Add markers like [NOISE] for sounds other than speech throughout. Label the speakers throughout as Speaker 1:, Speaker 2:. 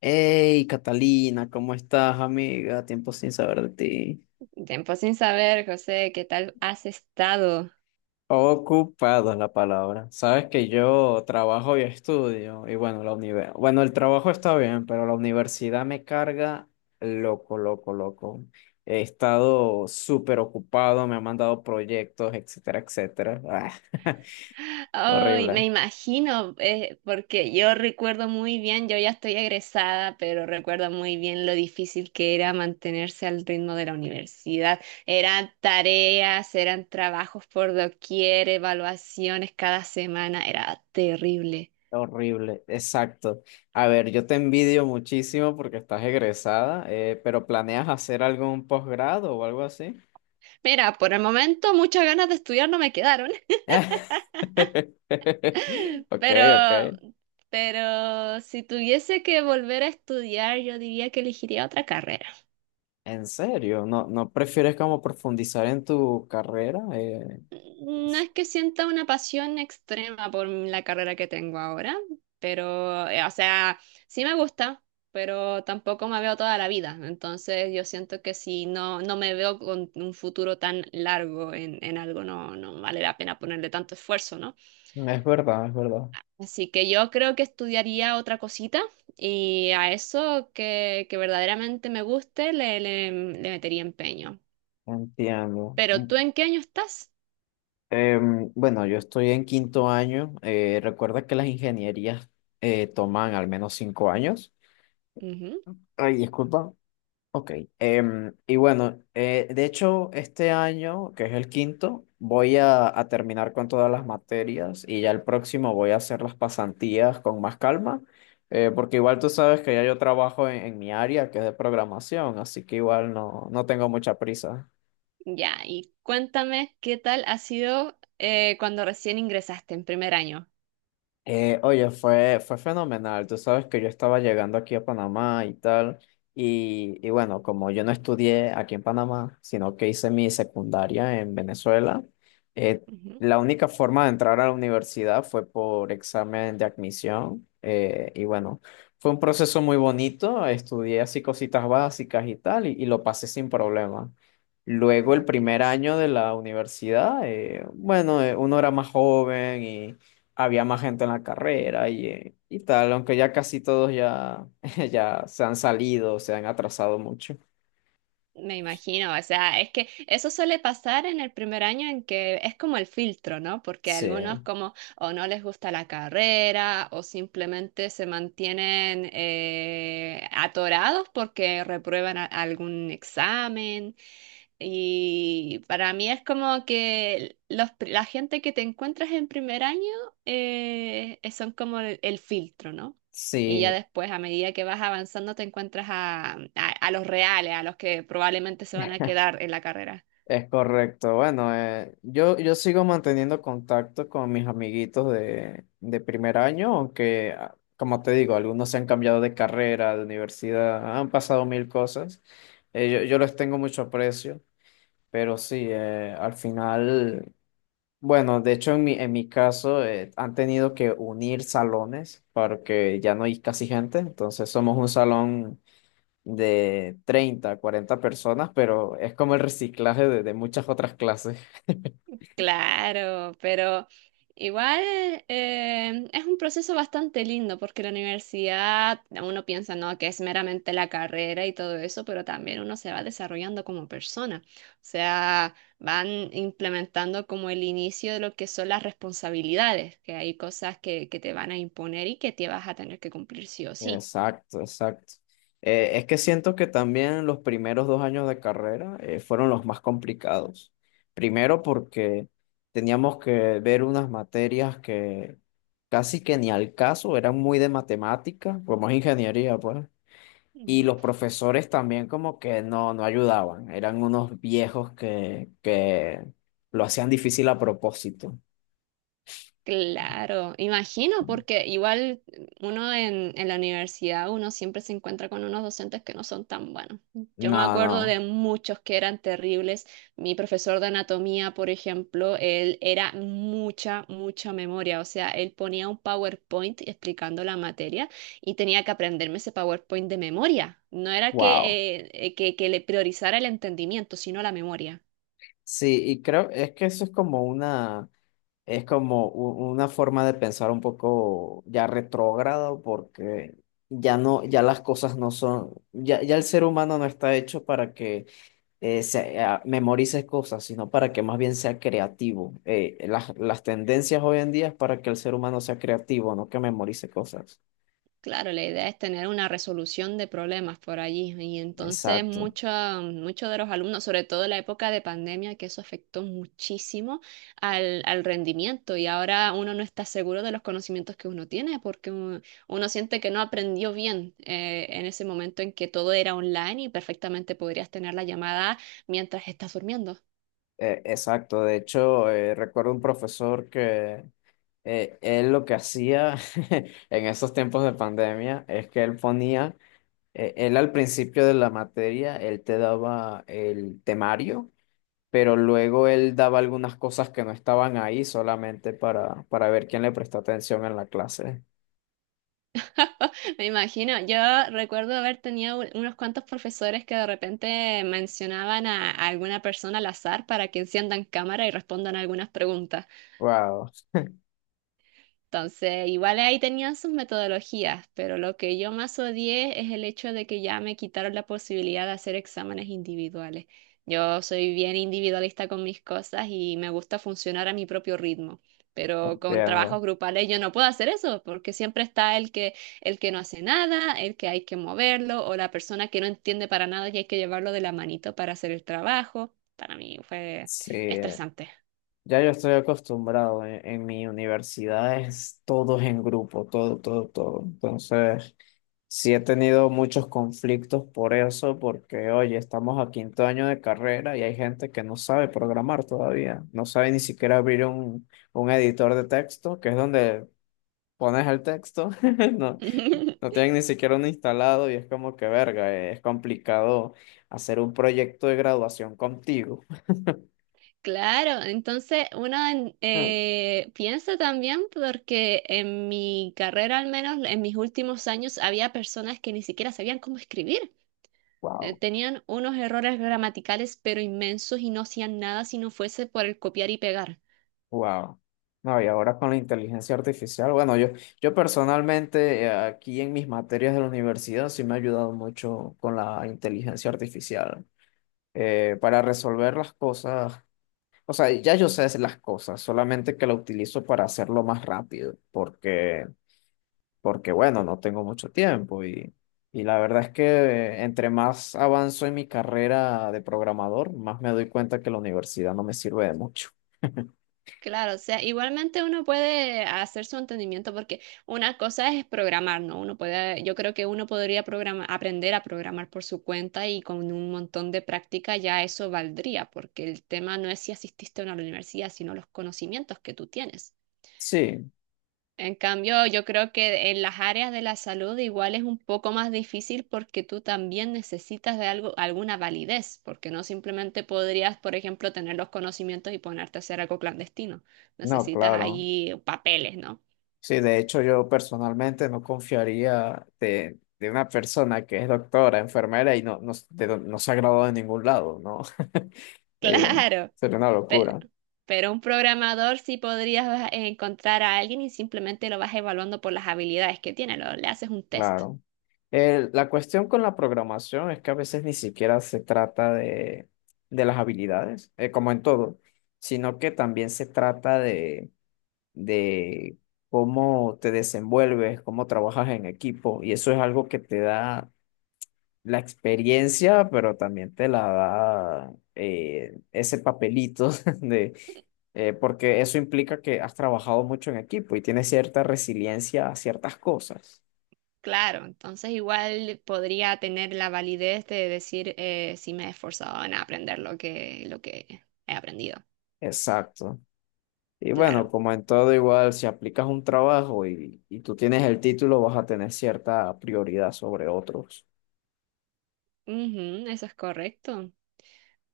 Speaker 1: Hey, Catalina, ¿cómo estás, amiga? Tiempo sin saber de ti.
Speaker 2: Tiempo sin saber, José, ¿qué tal has estado?
Speaker 1: Ocupada es la palabra. Sabes que yo trabajo y estudio, y bueno, la universidad. Bueno, el trabajo está bien, pero la universidad me carga loco, loco, loco. He estado súper ocupado, me han mandado proyectos, etcétera, etcétera. Ah, [LAUGHS]
Speaker 2: Ay, me
Speaker 1: horrible,
Speaker 2: imagino, porque yo recuerdo muy bien, yo ya estoy egresada, pero recuerdo muy bien lo difícil que era mantenerse al ritmo de la universidad. Eran tareas, eran trabajos por doquier, evaluaciones cada semana, era terrible.
Speaker 1: horrible, exacto. A ver, yo te envidio muchísimo porque estás egresada, pero ¿planeas hacer algún posgrado o algo así?
Speaker 2: Mira, por el momento muchas ganas de estudiar no me quedaron.
Speaker 1: [LAUGHS] Ok,
Speaker 2: Pero,
Speaker 1: ok.
Speaker 2: pero si tuviese que volver a estudiar, yo diría que elegiría otra carrera.
Speaker 1: ¿En serio? ¿No, no prefieres como profundizar en tu carrera?
Speaker 2: No
Speaker 1: Es
Speaker 2: es que sienta una pasión extrema por la carrera que tengo ahora, pero, o sea, sí me gusta, pero tampoco me veo toda la vida. Entonces yo siento que si no, no me veo con un futuro tan largo en algo, no, no vale la pena ponerle tanto esfuerzo, ¿no?
Speaker 1: es verdad, es verdad.
Speaker 2: Así que yo creo que estudiaría otra cosita y a eso que verdaderamente me guste le metería empeño.
Speaker 1: Entiendo.
Speaker 2: Pero
Speaker 1: Mm,
Speaker 2: ¿tú en qué año estás?
Speaker 1: em, bueno, yo estoy en quinto año. Recuerda que las ingenierías toman al menos 5 años.
Speaker 2: Ujú.
Speaker 1: Ay, disculpa. Ok, y bueno, de hecho este año, que es el quinto, voy a terminar con todas las materias y ya el próximo voy a hacer las pasantías con más calma, porque igual tú sabes que ya yo trabajo en mi área, que es de programación, así que igual no, no tengo mucha prisa.
Speaker 2: Ya, y cuéntame qué tal ha sido cuando recién ingresaste en primer año.
Speaker 1: Oye, fue fenomenal. Tú sabes que yo estaba llegando aquí a Panamá y tal. Y bueno, como yo no estudié aquí en Panamá, sino que hice mi secundaria en Venezuela, eh,
Speaker 2: Ujú.
Speaker 1: la única forma de entrar a la universidad fue por examen de admisión. Y bueno, fue un proceso muy bonito. Estudié así cositas básicas y tal, y lo pasé sin problema. Luego el
Speaker 2: Ok,
Speaker 1: primer
Speaker 2: nice.
Speaker 1: año de la universidad, bueno, uno era más joven. Había más gente en la carrera y tal, aunque ya casi todos ya, [LAUGHS] ya se han salido, se han atrasado mucho.
Speaker 2: Me imagino, o sea, es que eso suele pasar en el primer año en que es como el filtro, ¿no? Porque a
Speaker 1: Sí,
Speaker 2: algunos como o no les gusta la carrera o simplemente se mantienen atorados porque reprueban algún examen. Y para mí es como que los, la gente que te encuentras en primer año son como el filtro, ¿no? Y ya
Speaker 1: sí,
Speaker 2: después, a medida que vas avanzando, te encuentras a los reales, a los que probablemente se van a quedar en la carrera.
Speaker 1: es correcto. Bueno, yo sigo manteniendo contacto con mis amiguitos de primer año, aunque, como te digo, algunos se han cambiado de carrera, de universidad, han pasado mil cosas. Yo les tengo mucho aprecio, pero sí, al final. Bueno, de hecho en mi caso han tenido que unir salones porque ya no hay casi gente, entonces somos un salón de 30 40 personas, pero es como el reciclaje de muchas otras clases.
Speaker 2: Claro, pero igual es un proceso bastante lindo porque la universidad, uno piensa, no, que es meramente la carrera y todo eso, pero también uno se va desarrollando como persona. O sea, van implementando como el inicio de lo que son las responsabilidades, que hay cosas que te van a imponer y que te vas a tener que cumplir sí o sí.
Speaker 1: Exacto, exacto. Es que siento que también los primeros 2 años de carrera fueron los más complicados. Primero porque teníamos que ver unas materias que casi que ni al caso eran muy de matemática, como es ingeniería, pues. Y
Speaker 2: Ujú.
Speaker 1: los profesores también como que no, no ayudaban, eran unos viejos que lo hacían difícil a propósito.
Speaker 2: Claro, imagino, porque igual uno en la universidad, uno siempre se encuentra con unos docentes que no son tan buenos. Yo
Speaker 1: No,
Speaker 2: me acuerdo de
Speaker 1: no,
Speaker 2: muchos que eran terribles. Mi profesor de anatomía, por ejemplo, él era mucha, mucha memoria. O sea, él ponía un PowerPoint explicando la materia y tenía que aprenderme ese PowerPoint de memoria. No era
Speaker 1: wow.
Speaker 2: que le priorizara el entendimiento, sino la memoria.
Speaker 1: Sí, y creo, es que eso es como una, es como una forma de pensar un poco ya retrógrado porque ya no, ya las cosas no son, ya el ser humano no está hecho para que memorices cosas, sino para que más bien sea creativo. Las tendencias hoy en día es para que el ser humano sea creativo, no que memorice cosas.
Speaker 2: Claro, la idea es tener una resolución de problemas por allí. Y entonces
Speaker 1: Exacto,
Speaker 2: muchos de los alumnos, sobre todo en la época de pandemia, que eso afectó muchísimo al, al rendimiento. Y ahora uno no está seguro de los conocimientos que uno tiene porque uno, uno siente que no aprendió bien en ese momento en que todo era online y perfectamente podrías tener la llamada mientras estás durmiendo.
Speaker 1: exacto. De hecho, recuerdo un profesor que él lo que hacía [LAUGHS] en esos tiempos de pandemia es que él ponía, él al principio de la materia, él te daba el temario pero luego él daba algunas cosas que no estaban ahí solamente para ver quién le prestó atención en la clase.
Speaker 2: [LAUGHS] Me imagino, yo recuerdo haber tenido unos cuantos profesores que de repente mencionaban a alguna persona al azar para que enciendan cámara y respondan algunas preguntas.
Speaker 1: Wow,
Speaker 2: Entonces, igual ahí tenían sus metodologías, pero lo que yo más odié es el hecho de que ya me quitaron la posibilidad de hacer exámenes individuales. Yo soy bien individualista con mis cosas y me gusta funcionar a mi propio ritmo, pero con
Speaker 1: entiendo.
Speaker 2: trabajos grupales yo no puedo hacer eso porque siempre está el que no hace nada, el que hay que moverlo o la persona que no entiende para nada y hay que llevarlo de la manito para hacer el trabajo. Para mí fue
Speaker 1: Sí,
Speaker 2: estresante.
Speaker 1: ya yo estoy acostumbrado. En mi universidad es todos en grupo, todo, todo, todo. Entonces, sí he tenido muchos conflictos por eso, porque, oye, estamos a quinto año de carrera y hay gente que no sabe programar todavía, no sabe ni siquiera abrir un, editor de texto, que es donde pones el texto, [LAUGHS] no, No
Speaker 2: [LAUGHS]
Speaker 1: tienen ni siquiera uno instalado y es como que verga, es complicado hacer un proyecto de graduación contigo.
Speaker 2: Claro, entonces uno piensa también porque en mi carrera, al menos en mis últimos años, había personas que ni siquiera sabían cómo escribir.
Speaker 1: Wow,
Speaker 2: Tenían unos errores gramaticales pero inmensos y no hacían nada si no fuese por el copiar y pegar.
Speaker 1: wow. No, y ahora con la inteligencia artificial, bueno, yo personalmente aquí en mis materias de la universidad sí me ha ayudado mucho con la inteligencia artificial para resolver las cosas. O sea, ya yo sé hacer las cosas, solamente que la utilizo para hacerlo más rápido, porque bueno, no tengo mucho tiempo y la verdad es que entre más avanzo en mi carrera de programador, más me doy cuenta que la universidad no me sirve de mucho. [LAUGHS]
Speaker 2: Claro, o sea, igualmente uno puede hacer su entendimiento porque una cosa es programar, ¿no? Uno puede, yo creo que uno podría aprender a programar por su cuenta y con un montón de práctica ya eso valdría, porque el tema no es si asististe o no a la universidad, sino los conocimientos que tú tienes.
Speaker 1: Sí,
Speaker 2: En cambio, yo creo que en las áreas de la salud igual es un poco más difícil porque tú también necesitas de algo, alguna validez, porque no simplemente podrías, por ejemplo, tener los conocimientos y ponerte a hacer algo clandestino.
Speaker 1: no,
Speaker 2: Necesitas
Speaker 1: claro.
Speaker 2: ahí papeles, ¿no? [LAUGHS]
Speaker 1: Sí, de hecho yo personalmente no confiaría de una persona que es doctora, enfermera y no, no, no se ha graduado de ningún lado, ¿no? [LAUGHS] Eh,
Speaker 2: Claro,
Speaker 1: sería una
Speaker 2: pero,
Speaker 1: locura.
Speaker 2: pero un programador sí podrías encontrar a alguien y simplemente lo vas evaluando por las habilidades que tiene, le haces un test.
Speaker 1: Claro. La cuestión con la programación es que a veces ni siquiera se trata de las habilidades, como en todo, sino que también se trata de cómo te desenvuelves, cómo trabajas en equipo, y eso es algo que te da la experiencia, pero también te la da ese papelito [LAUGHS] de, porque eso implica que has trabajado mucho en equipo y tienes cierta resiliencia a ciertas cosas.
Speaker 2: Claro, entonces igual podría tener la validez de decir si me he esforzado en aprender lo que he aprendido.
Speaker 1: Exacto. Y bueno,
Speaker 2: Claro,
Speaker 1: como en todo igual, si aplicas un trabajo y tú tienes el título, vas a tener cierta prioridad sobre otros.
Speaker 2: ujú, eso es correcto.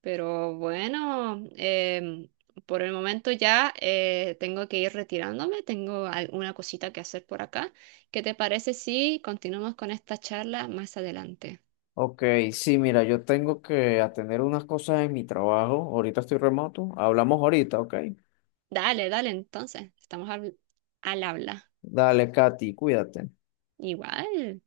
Speaker 2: Pero bueno, por el momento ya tengo que ir retirándome, tengo alguna cosita que hacer por acá. ¿Qué te parece si continuamos con esta charla más adelante?
Speaker 1: Ok, sí, mira, yo tengo que atender unas cosas en mi trabajo. Ahorita estoy remoto. Hablamos ahorita, ok.
Speaker 2: Dale, dale, entonces, estamos al al habla.
Speaker 1: Dale, Katy, cuídate.
Speaker 2: Igual.